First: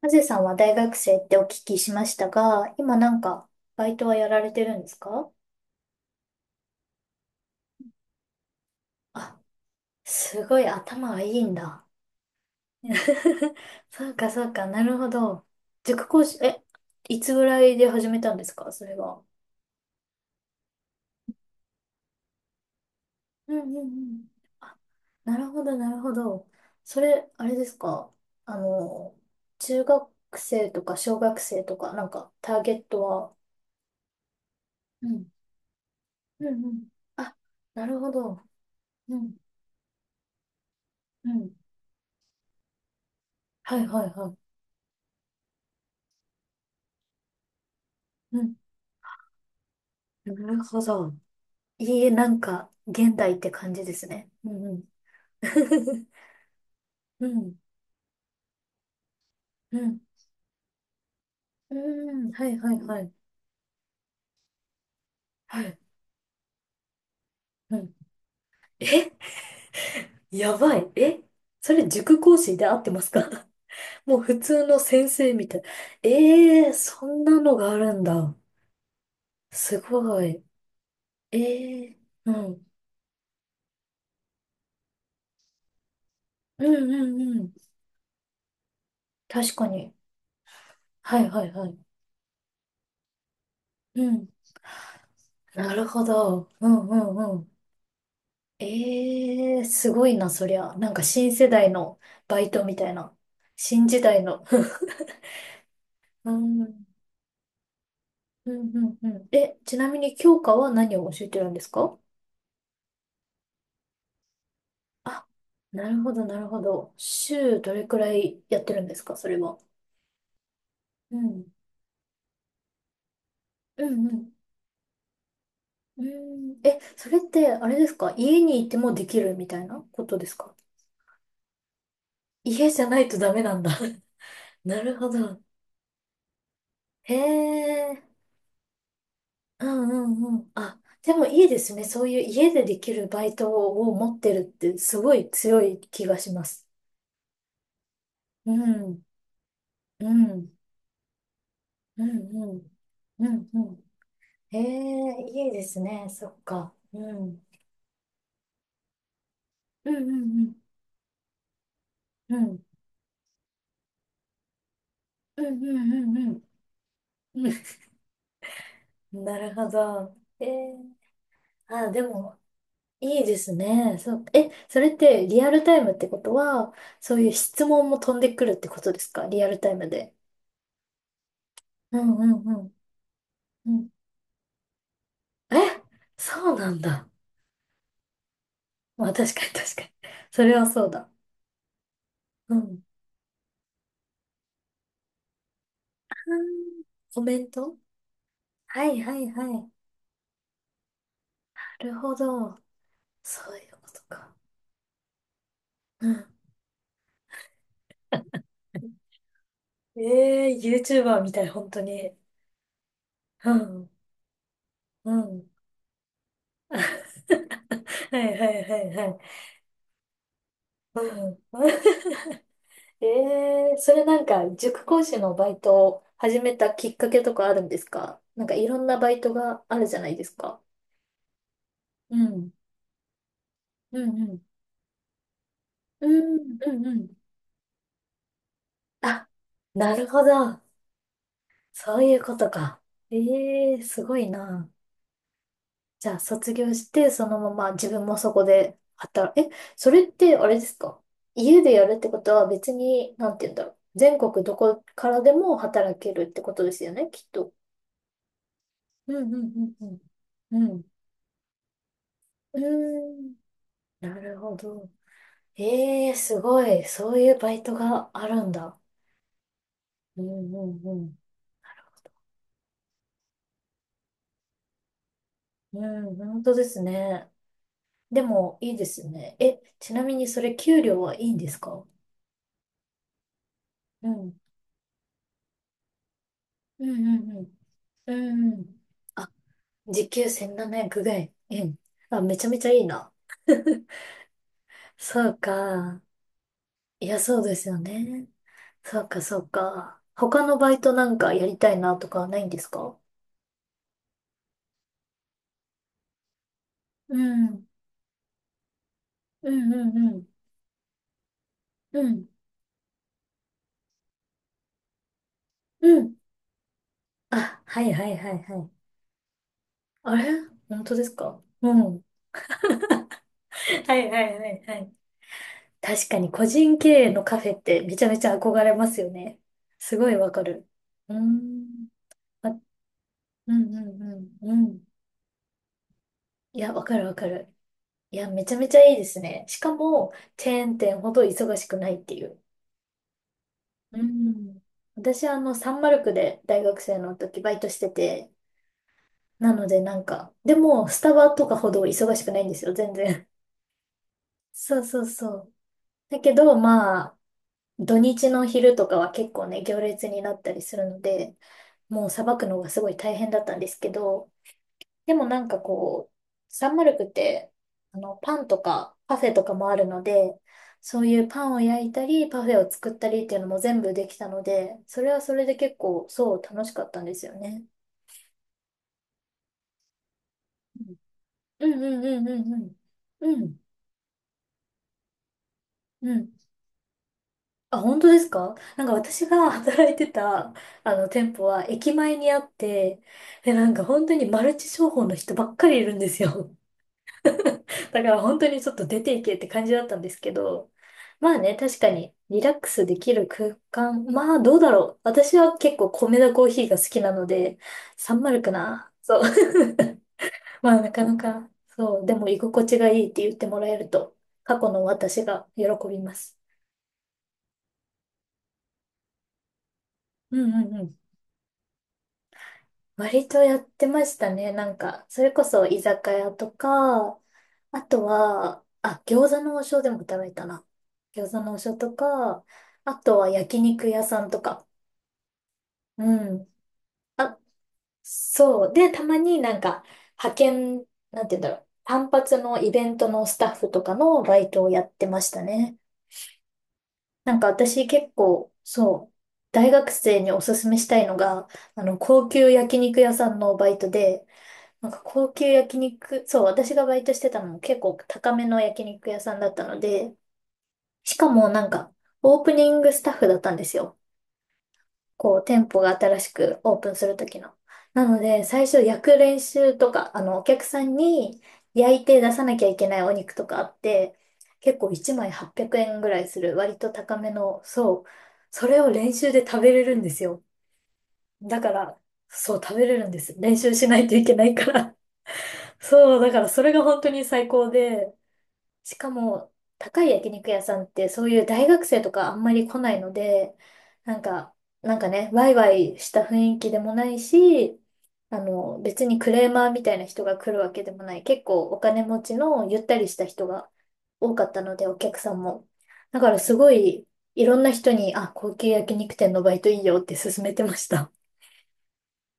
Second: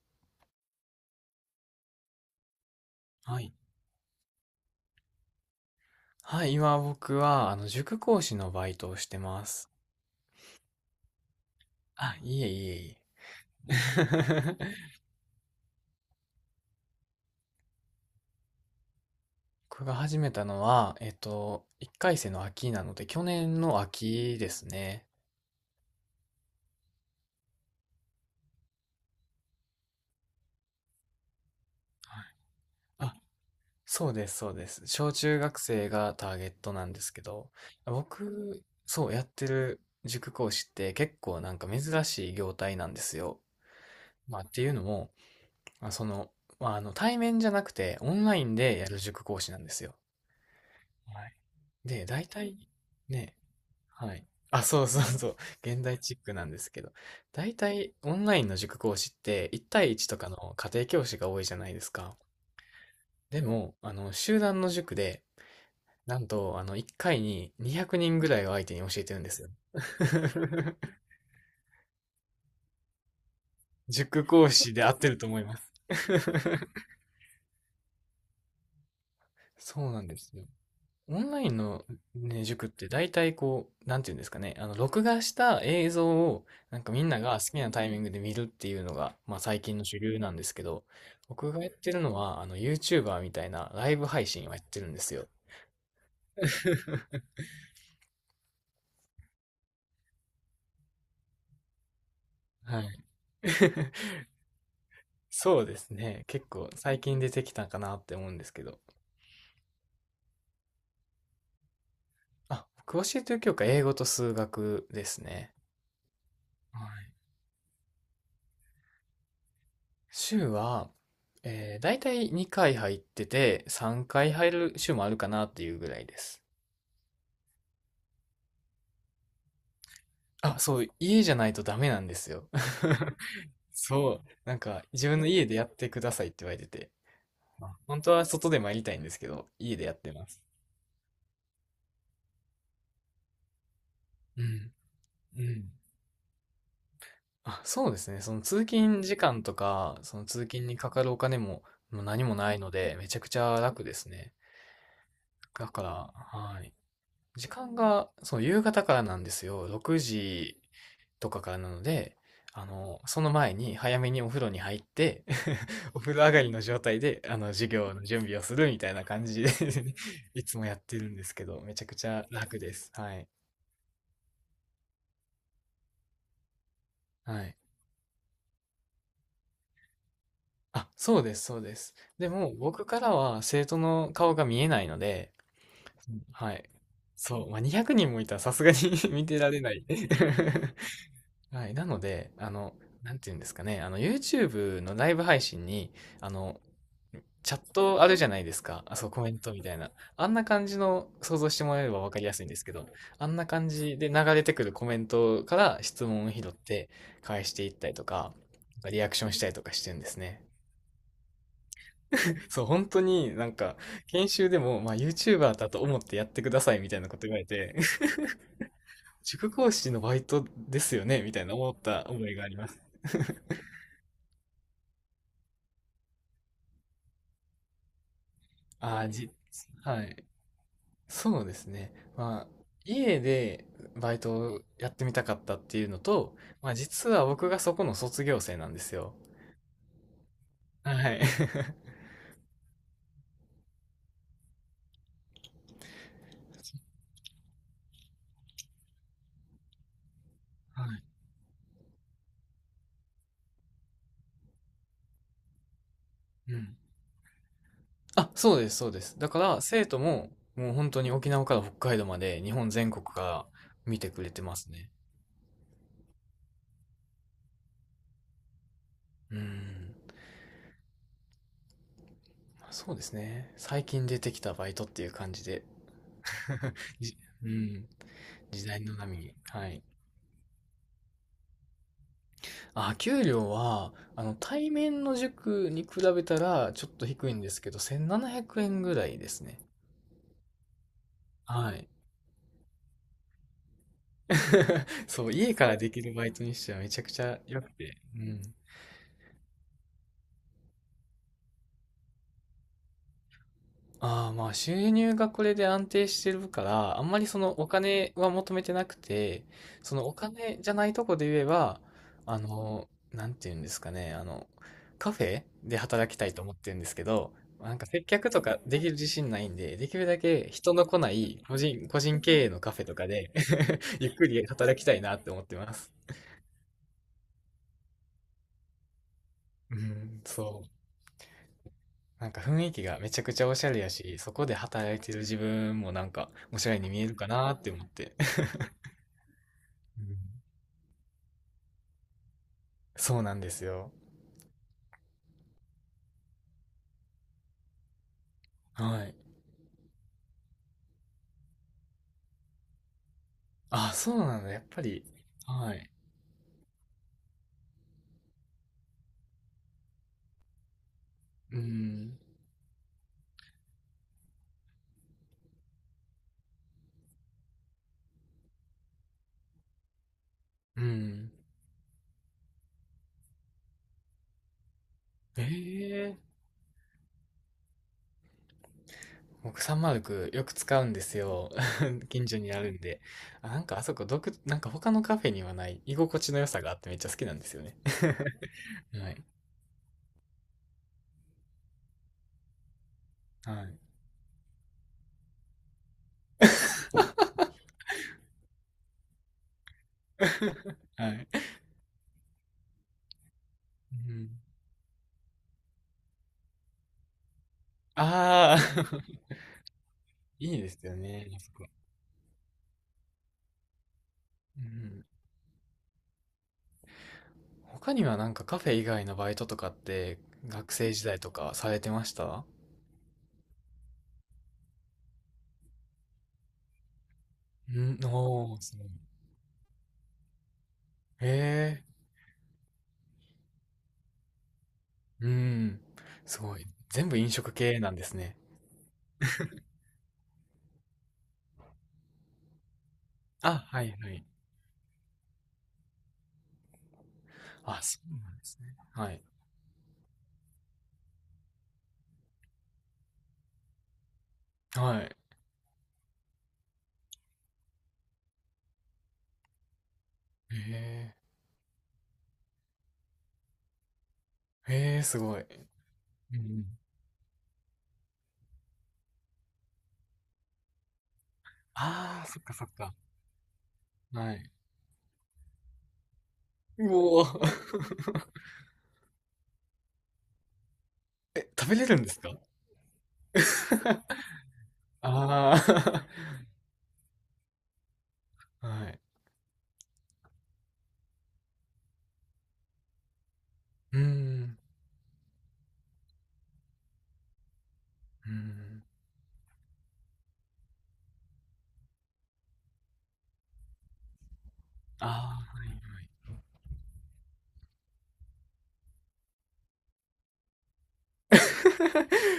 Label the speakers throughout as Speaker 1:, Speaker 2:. Speaker 1: ハゼさんは大学生ってお聞きしましたが、今なん
Speaker 2: は
Speaker 1: か、
Speaker 2: い。
Speaker 1: バイトはやられてるんですか？
Speaker 2: はい、今僕は、塾講師のバイトをして
Speaker 1: あ、
Speaker 2: ます。
Speaker 1: すごい頭がいいんだ。
Speaker 2: あ、いえいえい
Speaker 1: そうか
Speaker 2: え。
Speaker 1: そうか、なるほど。塾講師、え、いつぐらいで始めたんですか、それは？
Speaker 2: 僕が始めたのは、1回生の秋なので、去
Speaker 1: うん
Speaker 2: 年の
Speaker 1: うんうん。
Speaker 2: 秋です
Speaker 1: あ、
Speaker 2: ね。
Speaker 1: なるほどなるほど。それ、あれですか？あの、中学生とか小学生とか、なん
Speaker 2: はい。
Speaker 1: か、ターゲット
Speaker 2: あ、
Speaker 1: は、
Speaker 2: そうです、そうです。
Speaker 1: う
Speaker 2: 小
Speaker 1: ん、
Speaker 2: 中学生がターゲ
Speaker 1: う
Speaker 2: ッ
Speaker 1: んう
Speaker 2: トな
Speaker 1: ん。
Speaker 2: んですけ
Speaker 1: あ、
Speaker 2: ど、
Speaker 1: なるほど。
Speaker 2: 僕、そう
Speaker 1: う
Speaker 2: やっ
Speaker 1: ん、
Speaker 2: てる塾講師って結
Speaker 1: う
Speaker 2: 構
Speaker 1: ん。
Speaker 2: なんか珍しい業態なんですよ。
Speaker 1: はいはいは
Speaker 2: まあ
Speaker 1: い、
Speaker 2: っていうのも、まあ、その、対面じゃなくてオンラ
Speaker 1: う
Speaker 2: イン
Speaker 1: ん。
Speaker 2: でやる塾講師なんですよ。
Speaker 1: なるほど。
Speaker 2: はい。で、
Speaker 1: いい、な
Speaker 2: 大
Speaker 1: ん
Speaker 2: 体、
Speaker 1: か、現代
Speaker 2: ね、
Speaker 1: って感じです
Speaker 2: はい。
Speaker 1: ね。う
Speaker 2: あ、
Speaker 1: んう
Speaker 2: そ
Speaker 1: ん。
Speaker 2: うそうそう。現代 チックなんですけど。
Speaker 1: う
Speaker 2: 大
Speaker 1: ん、
Speaker 2: 体、オンラインの塾講師って、1
Speaker 1: う
Speaker 2: 対
Speaker 1: ん、
Speaker 2: 1とかの家庭教師が多いじゃな
Speaker 1: う
Speaker 2: いですか。
Speaker 1: ん、はいはいはい。
Speaker 2: でも、集団の塾で、
Speaker 1: はい、
Speaker 2: なんと、1回に
Speaker 1: う
Speaker 2: 200
Speaker 1: ん。
Speaker 2: 人ぐらいを相手に教え
Speaker 1: え、
Speaker 2: てるんですよ。
Speaker 1: やば い。え、それ塾講師で合ってますか？ もう
Speaker 2: 塾
Speaker 1: 普
Speaker 2: 講
Speaker 1: 通
Speaker 2: 師
Speaker 1: の
Speaker 2: で合っ
Speaker 1: 先
Speaker 2: てると
Speaker 1: 生
Speaker 2: 思い
Speaker 1: み
Speaker 2: ま
Speaker 1: たい。
Speaker 2: す。
Speaker 1: ええー、そんなのがあるんだ。す
Speaker 2: そうなんで
Speaker 1: ご
Speaker 2: す
Speaker 1: い。
Speaker 2: よ。オンライン
Speaker 1: え
Speaker 2: の、
Speaker 1: えー、
Speaker 2: ね、
Speaker 1: う
Speaker 2: 塾
Speaker 1: ん、
Speaker 2: って大体こう、なんていうんですかね、録画した映像を、
Speaker 1: う
Speaker 2: なん
Speaker 1: ん、
Speaker 2: かみ
Speaker 1: う
Speaker 2: んな
Speaker 1: ん、
Speaker 2: が
Speaker 1: う
Speaker 2: 好
Speaker 1: ん。
Speaker 2: きなタイミングで見るっていうのが、まあ
Speaker 1: 確
Speaker 2: 最
Speaker 1: か
Speaker 2: 近の
Speaker 1: に。
Speaker 2: 主流なんですけど、
Speaker 1: はいはい
Speaker 2: 僕が
Speaker 1: は
Speaker 2: やっ
Speaker 1: い。
Speaker 2: てるのは、YouTuber みたいなライ
Speaker 1: う
Speaker 2: ブ配
Speaker 1: ん。
Speaker 2: 信をやってるんですよ。
Speaker 1: なるほど。うん、うん、うん。ええすごいな、そりゃ。なんか新世代のバイトみ
Speaker 2: は
Speaker 1: た
Speaker 2: い。
Speaker 1: いな。新 時代の。
Speaker 2: そうですね。
Speaker 1: う
Speaker 2: 結
Speaker 1: ん、う
Speaker 2: 構
Speaker 1: ん、
Speaker 2: 最近出てきたかなって思うんで
Speaker 1: う
Speaker 2: すけ
Speaker 1: ん、
Speaker 2: ど。
Speaker 1: うん。え、ちなみに教科は何を教えてるんですか？
Speaker 2: あ、僕教えてる教科、英語と数学です
Speaker 1: あ、
Speaker 2: ね。
Speaker 1: なるほど、なるほ
Speaker 2: は
Speaker 1: ど。
Speaker 2: い。
Speaker 1: 週どれくらいやってるんですか、それは？
Speaker 2: 週は、
Speaker 1: うん、
Speaker 2: 大体2回入ってて、
Speaker 1: う
Speaker 2: 3
Speaker 1: ん、う
Speaker 2: 回
Speaker 1: ん。
Speaker 2: 入る週もあるかなっていうぐら
Speaker 1: う
Speaker 2: いです。
Speaker 1: ん、え、それって、あれですか、家にいてもできるみたいなことですか？
Speaker 2: あ、そう、家じゃないとダメなんですよ。
Speaker 1: 家じゃない とダメなんだ。
Speaker 2: そう、なん
Speaker 1: な
Speaker 2: か
Speaker 1: る
Speaker 2: 自
Speaker 1: ほ
Speaker 2: 分の
Speaker 1: ど。
Speaker 2: 家でやってくださいって言われてて、
Speaker 1: へ
Speaker 2: あ、本
Speaker 1: え。
Speaker 2: 当は外でもやりたいんですけど、
Speaker 1: う
Speaker 2: 家で
Speaker 1: ん
Speaker 2: やってま
Speaker 1: うんう
Speaker 2: す。
Speaker 1: ん。あ、でもいいですね。そういう家でできるバイトを持ってる
Speaker 2: う
Speaker 1: っ
Speaker 2: ん、
Speaker 1: てすごい
Speaker 2: う
Speaker 1: 強
Speaker 2: ん。
Speaker 1: い気がします。
Speaker 2: あ、そうですね。その
Speaker 1: う
Speaker 2: 通勤
Speaker 1: ん、
Speaker 2: 時間とか、
Speaker 1: う
Speaker 2: その通
Speaker 1: ん、
Speaker 2: 勤にかかるお金も、も
Speaker 1: う
Speaker 2: う
Speaker 1: ん、
Speaker 2: 何も
Speaker 1: う
Speaker 2: ない
Speaker 1: ん、
Speaker 2: ので、めちゃ
Speaker 1: う
Speaker 2: くち
Speaker 1: ん、
Speaker 2: ゃ
Speaker 1: うん。
Speaker 2: 楽ですね。
Speaker 1: へえ、いいで
Speaker 2: だ
Speaker 1: す
Speaker 2: から、
Speaker 1: ね。そっ
Speaker 2: はい。
Speaker 1: か。うん、
Speaker 2: 時間が、そう、夕方からなんですよ。
Speaker 1: うん、
Speaker 2: 6
Speaker 1: うん、
Speaker 2: 時とかからなので、
Speaker 1: うん、
Speaker 2: その前に早めにお風呂に入って
Speaker 1: うん、うん、
Speaker 2: お
Speaker 1: う
Speaker 2: 風
Speaker 1: ん、う
Speaker 2: 呂上
Speaker 1: ん。
Speaker 2: がりの状態で、
Speaker 1: うんうん、
Speaker 2: 授業の準備をするみたいな感
Speaker 1: な
Speaker 2: じで
Speaker 1: るほど。
Speaker 2: い
Speaker 1: え
Speaker 2: つもやっ
Speaker 1: ー、
Speaker 2: てるんですけど、めちゃ
Speaker 1: あ、
Speaker 2: く
Speaker 1: で
Speaker 2: ちゃ
Speaker 1: も、
Speaker 2: 楽です。は
Speaker 1: いい
Speaker 2: い。
Speaker 1: ですね。そう、え、それってリアルタイムってことは、そういう
Speaker 2: はい。
Speaker 1: 質問も飛んでくるってことですか、リアルタイムで？
Speaker 2: あ、そうです、そうです。
Speaker 1: うんう
Speaker 2: でも、
Speaker 1: ん
Speaker 2: 僕からは生
Speaker 1: う
Speaker 2: 徒
Speaker 1: ん。
Speaker 2: の顔が見えないので、
Speaker 1: え、
Speaker 2: うん、は
Speaker 1: そう
Speaker 2: い。
Speaker 1: なんだ。
Speaker 2: そう、まあ、200人もいたらさすがに
Speaker 1: ま あ
Speaker 2: 見
Speaker 1: 確
Speaker 2: て
Speaker 1: か
Speaker 2: ら
Speaker 1: に
Speaker 2: れな
Speaker 1: 確か
Speaker 2: い。
Speaker 1: に。それはそうだ。
Speaker 2: はい。なので、
Speaker 1: うん。
Speaker 2: なんていうんですかね、YouTube のライブ配信に、あの、
Speaker 1: コメン
Speaker 2: チャッ
Speaker 1: ト、
Speaker 2: トあるじゃないですか。
Speaker 1: は
Speaker 2: あ、
Speaker 1: い
Speaker 2: そう、
Speaker 1: は
Speaker 2: コ
Speaker 1: い
Speaker 2: メン
Speaker 1: はい。
Speaker 2: トみ
Speaker 1: な
Speaker 2: たいな。あんな感じの想像してもらえれ
Speaker 1: る
Speaker 2: ばわ
Speaker 1: ほ
Speaker 2: かりやすいんで
Speaker 1: ど。
Speaker 2: すけど、あんな
Speaker 1: そう
Speaker 2: 感
Speaker 1: いうこ
Speaker 2: じ
Speaker 1: と
Speaker 2: で流
Speaker 1: か。
Speaker 2: れてくるコメントから質
Speaker 1: う
Speaker 2: 問を
Speaker 1: ん。
Speaker 2: 拾って返していったりとか、リアクションしたりとかしてるんですね。
Speaker 1: ええー、YouTuber みたい、本当に。
Speaker 2: そう、本当にな
Speaker 1: う
Speaker 2: んか、
Speaker 1: ん。
Speaker 2: 研修でも、まあ、
Speaker 1: うん。
Speaker 2: YouTuber だと思ってやってくださ いみたいな
Speaker 1: は
Speaker 2: こと言われて、
Speaker 1: いはいはいはい。
Speaker 2: 塾講師のバイトですよ
Speaker 1: う
Speaker 2: ねみ
Speaker 1: ん。
Speaker 2: たいな思った思い があります。
Speaker 1: ええー、それなんか、塾講師のバイトを始めたきっかけとかあるんですか？なんかいろん
Speaker 2: あ
Speaker 1: な
Speaker 2: あ、
Speaker 1: バイトがあるじゃ
Speaker 2: は
Speaker 1: ない
Speaker 2: い。
Speaker 1: ですか。
Speaker 2: そうですね。
Speaker 1: う
Speaker 2: まあ、
Speaker 1: ん。
Speaker 2: 家で
Speaker 1: う
Speaker 2: バイ
Speaker 1: ん
Speaker 2: ト
Speaker 1: うん。
Speaker 2: をやってみたかったっていうの
Speaker 1: う
Speaker 2: と、
Speaker 1: ん
Speaker 2: ま
Speaker 1: う
Speaker 2: あ
Speaker 1: んう
Speaker 2: 実
Speaker 1: ん。
Speaker 2: は僕がそこの卒業生なんですよ。
Speaker 1: あ、なるほど。
Speaker 2: はい。
Speaker 1: そういうことか。ええ、すごいな。じゃあ、卒業して、そのまま自分もそこでそれってあれです
Speaker 2: は
Speaker 1: か、
Speaker 2: い。
Speaker 1: 家でやるってことは別に、なんて言うんだろう。全国どこからでも働けるってこ
Speaker 2: う
Speaker 1: とで
Speaker 2: ん。
Speaker 1: すよね、きっと。
Speaker 2: あ、そうです、そうで
Speaker 1: う
Speaker 2: す。だ
Speaker 1: んう
Speaker 2: から
Speaker 1: んう
Speaker 2: 生
Speaker 1: ん
Speaker 2: 徒も
Speaker 1: うん。
Speaker 2: もう
Speaker 1: うん。
Speaker 2: 本当に沖縄から北海道まで日
Speaker 1: う
Speaker 2: 本全国か
Speaker 1: ーん。
Speaker 2: ら見て
Speaker 1: な
Speaker 2: くれ
Speaker 1: る
Speaker 2: て
Speaker 1: ほ
Speaker 2: ます
Speaker 1: ど。
Speaker 2: ね。
Speaker 1: ええ、すごい。そういうバイトがあるんだ。
Speaker 2: うん。
Speaker 1: うんうんうん。
Speaker 2: まあそうですね。最近出てきたバイトっていう感じで。
Speaker 1: うん、本当で すね。
Speaker 2: うん。
Speaker 1: でも、
Speaker 2: 時
Speaker 1: いい
Speaker 2: 代
Speaker 1: で
Speaker 2: の
Speaker 1: す
Speaker 2: 波に。
Speaker 1: ね。え、
Speaker 2: はい。
Speaker 1: ちなみにそれ給料はいいんですか？
Speaker 2: あ、給料は、
Speaker 1: うん。
Speaker 2: 対面の塾に比べたらち
Speaker 1: う
Speaker 2: ょ
Speaker 1: ん
Speaker 2: っと
Speaker 1: うん
Speaker 2: 低いん
Speaker 1: う
Speaker 2: で
Speaker 1: ん。
Speaker 2: すけど、
Speaker 1: う
Speaker 2: 1700
Speaker 1: んうん。
Speaker 2: 円ぐらいで
Speaker 1: あ、
Speaker 2: すね。
Speaker 1: 時給1700ぐらい。う
Speaker 2: は
Speaker 1: ん。
Speaker 2: い。
Speaker 1: あ、めちゃめちゃいいな。
Speaker 2: そ
Speaker 1: そ
Speaker 2: う、
Speaker 1: う
Speaker 2: 家からでき
Speaker 1: か。
Speaker 2: るバイトにしてはめちゃ
Speaker 1: い
Speaker 2: く
Speaker 1: や、
Speaker 2: ちゃ
Speaker 1: そうで
Speaker 2: 良
Speaker 1: す
Speaker 2: く
Speaker 1: よ
Speaker 2: て。う
Speaker 1: ね。
Speaker 2: ん。
Speaker 1: そうか、そうか。他のバイトなんかやりたいなとかはないんですか？
Speaker 2: ああ、まあ収入がこれで安定してるから、あん
Speaker 1: う
Speaker 2: まりその
Speaker 1: ん。
Speaker 2: お金は求めてなくて、
Speaker 1: うんう
Speaker 2: そ
Speaker 1: ん
Speaker 2: の
Speaker 1: う
Speaker 2: お
Speaker 1: ん。
Speaker 2: 金じゃないとこで言えば、
Speaker 1: うん。
Speaker 2: あの、なんていうんですかね、カフェで
Speaker 1: う
Speaker 2: 働
Speaker 1: ん。
Speaker 2: きたいと思ってるんですけど、
Speaker 1: あ、
Speaker 2: なん
Speaker 1: は
Speaker 2: か
Speaker 1: い
Speaker 2: 接
Speaker 1: はい
Speaker 2: 客
Speaker 1: はい
Speaker 2: と
Speaker 1: は
Speaker 2: かでき
Speaker 1: い。
Speaker 2: る自信ないんで、できる
Speaker 1: あ
Speaker 2: だ
Speaker 1: れ、
Speaker 2: け人
Speaker 1: 本
Speaker 2: の
Speaker 1: 当
Speaker 2: 来
Speaker 1: です
Speaker 2: な
Speaker 1: か？
Speaker 2: い
Speaker 1: う
Speaker 2: 個
Speaker 1: ん。
Speaker 2: 人経営のカフェとかで
Speaker 1: はい
Speaker 2: ゆっ
Speaker 1: は
Speaker 2: く
Speaker 1: いは
Speaker 2: り
Speaker 1: いは
Speaker 2: 働き
Speaker 1: い。
Speaker 2: たいなって思ってます。
Speaker 1: 確かに個人経営のカフェってめちゃめちゃ憧れますよね。
Speaker 2: う
Speaker 1: すごい
Speaker 2: ん、
Speaker 1: わか
Speaker 2: そ
Speaker 1: る。
Speaker 2: う。
Speaker 1: うーん。
Speaker 2: なんか雰囲気がめちゃくちゃ
Speaker 1: う
Speaker 2: お
Speaker 1: ん
Speaker 2: しゃれ
Speaker 1: う
Speaker 2: や
Speaker 1: ん
Speaker 2: し、そこ
Speaker 1: うんう
Speaker 2: で
Speaker 1: ん。
Speaker 2: 働いてる自分もなんか
Speaker 1: い
Speaker 2: おしゃ
Speaker 1: や、
Speaker 2: れ
Speaker 1: わ
Speaker 2: に
Speaker 1: か
Speaker 2: 見
Speaker 1: る
Speaker 2: え
Speaker 1: わ
Speaker 2: る
Speaker 1: か
Speaker 2: か
Speaker 1: る。
Speaker 2: なって思って。
Speaker 1: いや、めちゃめちゃいいですね。しか
Speaker 2: う
Speaker 1: も、
Speaker 2: ん、
Speaker 1: チェーン店ほど忙しくないっていう。
Speaker 2: そうなんですよ。
Speaker 1: うん。私、あの、サンマルクで大学生の時バイトしてて、
Speaker 2: はい。
Speaker 1: なのでなんか、でも、スタバとかほど忙しくないんですよ、全然。
Speaker 2: あ、そうなんだ、やっ
Speaker 1: そ
Speaker 2: ぱ
Speaker 1: うそ
Speaker 2: り。
Speaker 1: うそう。
Speaker 2: はい。
Speaker 1: だけど、まあ、土日の昼とかは結構ね、行列になったりするので、
Speaker 2: う
Speaker 1: もう
Speaker 2: ん。
Speaker 1: さばくのがすごい大変だったんですけど、でもなんかこう、サンマルクって、あの、パンとかパフェとかもあるので、
Speaker 2: う
Speaker 1: そういう
Speaker 2: ん。
Speaker 1: パンを焼いたり、パフェを作ったりっていうのも全部できたので、それはそれで結構、
Speaker 2: ええ、
Speaker 1: そう、楽しかったんですよね。
Speaker 2: 僕3 0クよく使うんですよ。
Speaker 1: うんうん う
Speaker 2: 近
Speaker 1: ん
Speaker 2: 所
Speaker 1: うん
Speaker 2: にあるんで。
Speaker 1: うん。う
Speaker 2: あ、
Speaker 1: ん。
Speaker 2: なんかあそこなんか他のカフェにはない居
Speaker 1: う
Speaker 2: 心
Speaker 1: ん。
Speaker 2: 地の良さがあってめっちゃ好きなんですよね。
Speaker 1: あ、本当ですか？なんか
Speaker 2: はい。
Speaker 1: 私が 働いてた、あの、店舗は駅前にあって、で、
Speaker 2: は
Speaker 1: なん
Speaker 2: い。
Speaker 1: か本当にマルチ商法の人ばっかりいるんですよ。だから本当にちょっと出ていけって感じだったんですけ ど、
Speaker 2: はい。
Speaker 1: まあね、確かにリラックスできる空間、
Speaker 2: うん。
Speaker 1: まあどうだろう。私は結構米田コーヒーが好きなので、サンマルク
Speaker 2: あ
Speaker 1: な。
Speaker 2: あ。
Speaker 1: そう。
Speaker 2: いいで
Speaker 1: まあ
Speaker 2: す
Speaker 1: な
Speaker 2: よ
Speaker 1: かな
Speaker 2: ね、あ
Speaker 1: か、
Speaker 2: そこ。
Speaker 1: そう。でも居心地がいいって言ってもらえると、過
Speaker 2: う
Speaker 1: 去の
Speaker 2: ん。
Speaker 1: 私が喜びます。
Speaker 2: 他にはなんかカフェ以外のバイトとかって
Speaker 1: うんう
Speaker 2: 学
Speaker 1: んう
Speaker 2: 生
Speaker 1: ん。
Speaker 2: 時代とかされてました？
Speaker 1: 割とやってましたね。なんか、それこそ居酒屋とか、
Speaker 2: う
Speaker 1: あ
Speaker 2: ん、
Speaker 1: と
Speaker 2: おー、
Speaker 1: は、
Speaker 2: そう、
Speaker 1: あ、餃子の王将でも食べたな。
Speaker 2: へ
Speaker 1: 餃子の王将
Speaker 2: え、
Speaker 1: とか、あとは焼肉屋さんとか。
Speaker 2: うん、
Speaker 1: う
Speaker 2: す
Speaker 1: ん。
Speaker 2: ごい。全部飲食系なんですね。
Speaker 1: そう。で、たまになんか、派遣、なんて言うんだろう。単発のイベントのスタッ
Speaker 2: あ、
Speaker 1: フと
Speaker 2: はい
Speaker 1: か
Speaker 2: は
Speaker 1: の
Speaker 2: い。
Speaker 1: バイトをやってましたね。なんか
Speaker 2: あ、
Speaker 1: 私
Speaker 2: そ
Speaker 1: 結
Speaker 2: うなんで
Speaker 1: 構、
Speaker 2: すね。
Speaker 1: そ
Speaker 2: は
Speaker 1: う、
Speaker 2: い。
Speaker 1: 大学生におすすめしたいのが、あの、高級焼肉屋さんのバイトで、なん
Speaker 2: は
Speaker 1: か
Speaker 2: い。
Speaker 1: 高級焼肉、そう、私がバイトしてたのも結構高めの焼肉屋さんだったので、
Speaker 2: へ
Speaker 1: しかもなんかオープニングスタッフだったんですよ。
Speaker 2: え、へえ、す
Speaker 1: こ
Speaker 2: ご
Speaker 1: う、
Speaker 2: い。
Speaker 1: 店舗が新し
Speaker 2: う
Speaker 1: く
Speaker 2: ん。
Speaker 1: オープンする時の。なので、最初焼く練習とか、あの、お客さんに焼いて
Speaker 2: ああ、
Speaker 1: 出
Speaker 2: そっ
Speaker 1: さ
Speaker 2: か
Speaker 1: なき
Speaker 2: そ
Speaker 1: ゃ
Speaker 2: っ
Speaker 1: いけ
Speaker 2: か。
Speaker 1: ないお肉とかあって、
Speaker 2: はい。
Speaker 1: 結構1枚800円ぐらいする割と
Speaker 2: う
Speaker 1: 高
Speaker 2: お
Speaker 1: めの、
Speaker 2: ー。
Speaker 1: そう、それを練習で食べれるんですよ。
Speaker 2: え、
Speaker 1: だか
Speaker 2: 食べれる
Speaker 1: ら、
Speaker 2: んですか？
Speaker 1: そう、食べれるんです。練習しないとい けないから。
Speaker 2: あ
Speaker 1: そう、だからそれが本当に最高で、
Speaker 2: あ。は
Speaker 1: し
Speaker 2: い。
Speaker 1: かも高い焼肉屋さんってそういう大学生とかあんまり来ないので、
Speaker 2: う
Speaker 1: なんか、
Speaker 2: ん、
Speaker 1: なんかね、ワイワイした雰囲気でもないし、
Speaker 2: う
Speaker 1: あの、
Speaker 2: ん。
Speaker 1: 別にクレーマーみたいな人が来るわけでもない。結構お金持ちのゆったりした人が多かったので、お
Speaker 2: あ
Speaker 1: 客さん
Speaker 2: あ、は
Speaker 1: も。
Speaker 2: いはい。
Speaker 1: だからすごい、いろんな人に、あ、高級焼肉店のバイトいいよって勧めてました。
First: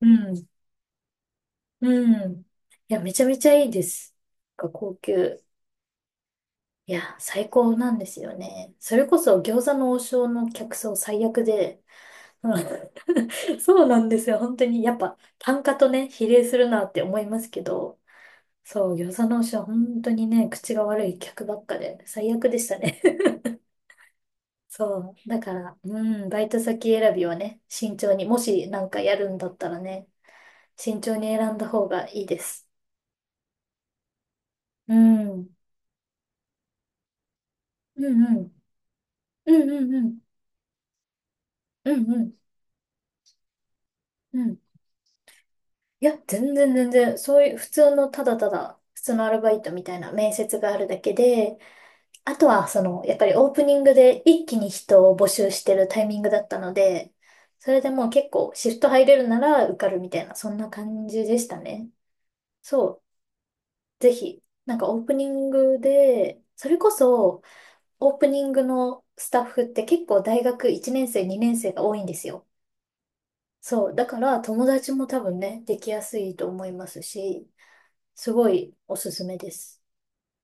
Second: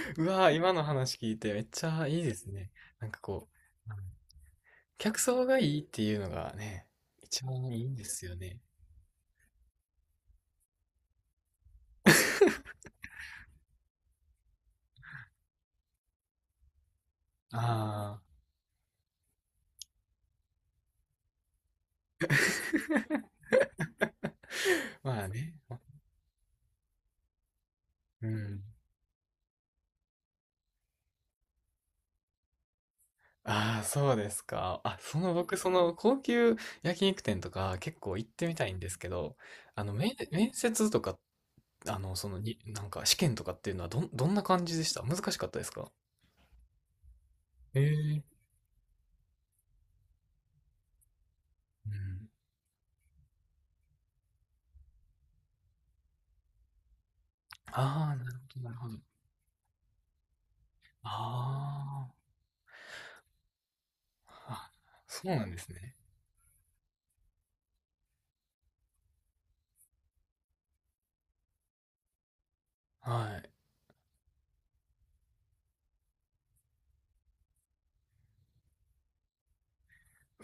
Speaker 1: う
Speaker 2: う
Speaker 1: ん。
Speaker 2: わー、今の話聞いてめっちゃいい
Speaker 1: う
Speaker 2: で
Speaker 1: ん。い
Speaker 2: すね。
Speaker 1: や、
Speaker 2: なん
Speaker 1: め
Speaker 2: か
Speaker 1: ちゃめち
Speaker 2: こ
Speaker 1: ゃいいで
Speaker 2: う、
Speaker 1: す。なんか高
Speaker 2: 客
Speaker 1: 級。
Speaker 2: 層がいいっていうのがね、
Speaker 1: いや、
Speaker 2: 一
Speaker 1: 最
Speaker 2: 番
Speaker 1: 高
Speaker 2: いい
Speaker 1: な
Speaker 2: ん
Speaker 1: ん
Speaker 2: で
Speaker 1: です
Speaker 2: す
Speaker 1: よ
Speaker 2: よね。
Speaker 1: ね。それこそ餃子の王将の客層最悪で、うん、 そうなんですよ。本当に、やっぱ単価とね、比例するなって思いますけど、
Speaker 2: ああ。
Speaker 1: そう、餃子の王将は本当にね、口が悪い客ばっかで、最悪でしたね。そ
Speaker 2: ま
Speaker 1: う、
Speaker 2: あ
Speaker 1: だか
Speaker 2: ね。
Speaker 1: ら、うん、バイト先選びはね、慎重に、
Speaker 2: う
Speaker 1: も
Speaker 2: ん。
Speaker 1: しなんかやるんだったらね、慎重に選んだ方がいいです。
Speaker 2: ああ、そうですか。
Speaker 1: う
Speaker 2: あ、そ
Speaker 1: ん、
Speaker 2: の
Speaker 1: うん
Speaker 2: 僕、その高級焼肉店とか結
Speaker 1: う
Speaker 2: 構
Speaker 1: ん、
Speaker 2: 行っ
Speaker 1: う
Speaker 2: て
Speaker 1: ん
Speaker 2: みたいんですけど、
Speaker 1: うんうん、
Speaker 2: 面接とか、
Speaker 1: う
Speaker 2: あ
Speaker 1: ん
Speaker 2: の、
Speaker 1: う
Speaker 2: そ
Speaker 1: ん、
Speaker 2: のに、なんか試験とかっていうのはどん
Speaker 1: う
Speaker 2: な
Speaker 1: ん、
Speaker 2: 感じでした？難しかったですか？
Speaker 1: いや、全然全然、そういう普
Speaker 2: え
Speaker 1: 通のた
Speaker 2: え、
Speaker 1: だただ、普通のアルバイトみたいな面接があるだけで、
Speaker 2: うん。
Speaker 1: あとはその、やっぱりオープニングで一気に人を募集してるタイミングだったので、それでもう
Speaker 2: ああ、な
Speaker 1: 結
Speaker 2: る
Speaker 1: 構
Speaker 2: ほど、な
Speaker 1: シ
Speaker 2: る
Speaker 1: フト
Speaker 2: ほど。
Speaker 1: 入れるなら受かるみたいな、そんな感じでしたね。
Speaker 2: あ
Speaker 1: そう、ぜひ、
Speaker 2: あ、
Speaker 1: なんかオープニ
Speaker 2: そうな
Speaker 1: ン
Speaker 2: んです
Speaker 1: グ
Speaker 2: ね。
Speaker 1: で、それこそオープニングのスタッフって結構大学1年生、2年生が多いんですよ。
Speaker 2: はい。
Speaker 1: そう、だから友達も多分ね、できやすいと思いますし、すごいおすすめです。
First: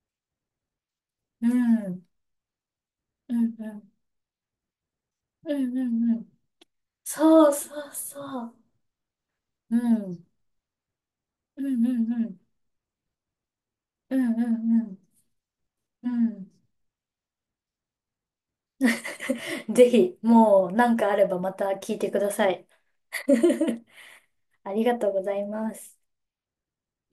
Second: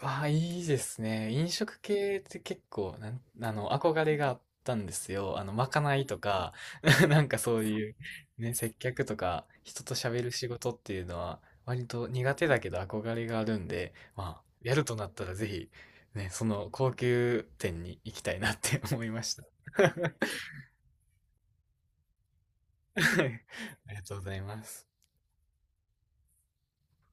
Speaker 2: わあ、いいですね。
Speaker 1: う
Speaker 2: 飲食
Speaker 1: ん。
Speaker 2: 系って結構、なん、
Speaker 1: う
Speaker 2: あ
Speaker 1: んう
Speaker 2: の、
Speaker 1: ん。
Speaker 2: 憧れがあったんですよ。
Speaker 1: う
Speaker 2: ま
Speaker 1: ん
Speaker 2: か
Speaker 1: う
Speaker 2: ない
Speaker 1: んう
Speaker 2: と
Speaker 1: ん。
Speaker 2: か、なんか
Speaker 1: そう
Speaker 2: そう
Speaker 1: そ
Speaker 2: い
Speaker 1: う
Speaker 2: う、
Speaker 1: そ
Speaker 2: ね、
Speaker 1: う。
Speaker 2: 接客とか、
Speaker 1: う
Speaker 2: 人と喋
Speaker 1: ん。
Speaker 2: る仕事っていうのは、
Speaker 1: うん
Speaker 2: 割
Speaker 1: う
Speaker 2: と
Speaker 1: んう
Speaker 2: 苦
Speaker 1: ん。
Speaker 2: 手だけど憧れがあるんで、
Speaker 1: う
Speaker 2: ま
Speaker 1: ん
Speaker 2: あ、
Speaker 1: う
Speaker 2: やると
Speaker 1: ん
Speaker 2: なったらぜひ、
Speaker 1: うん。う
Speaker 2: ね、そ
Speaker 1: ん。
Speaker 2: の高級店に行きたいなって思いました。
Speaker 1: ぜひ、もう何かあればまた聞いてください。
Speaker 2: ありがとうございま
Speaker 1: あり
Speaker 2: す。
Speaker 1: がとうございます。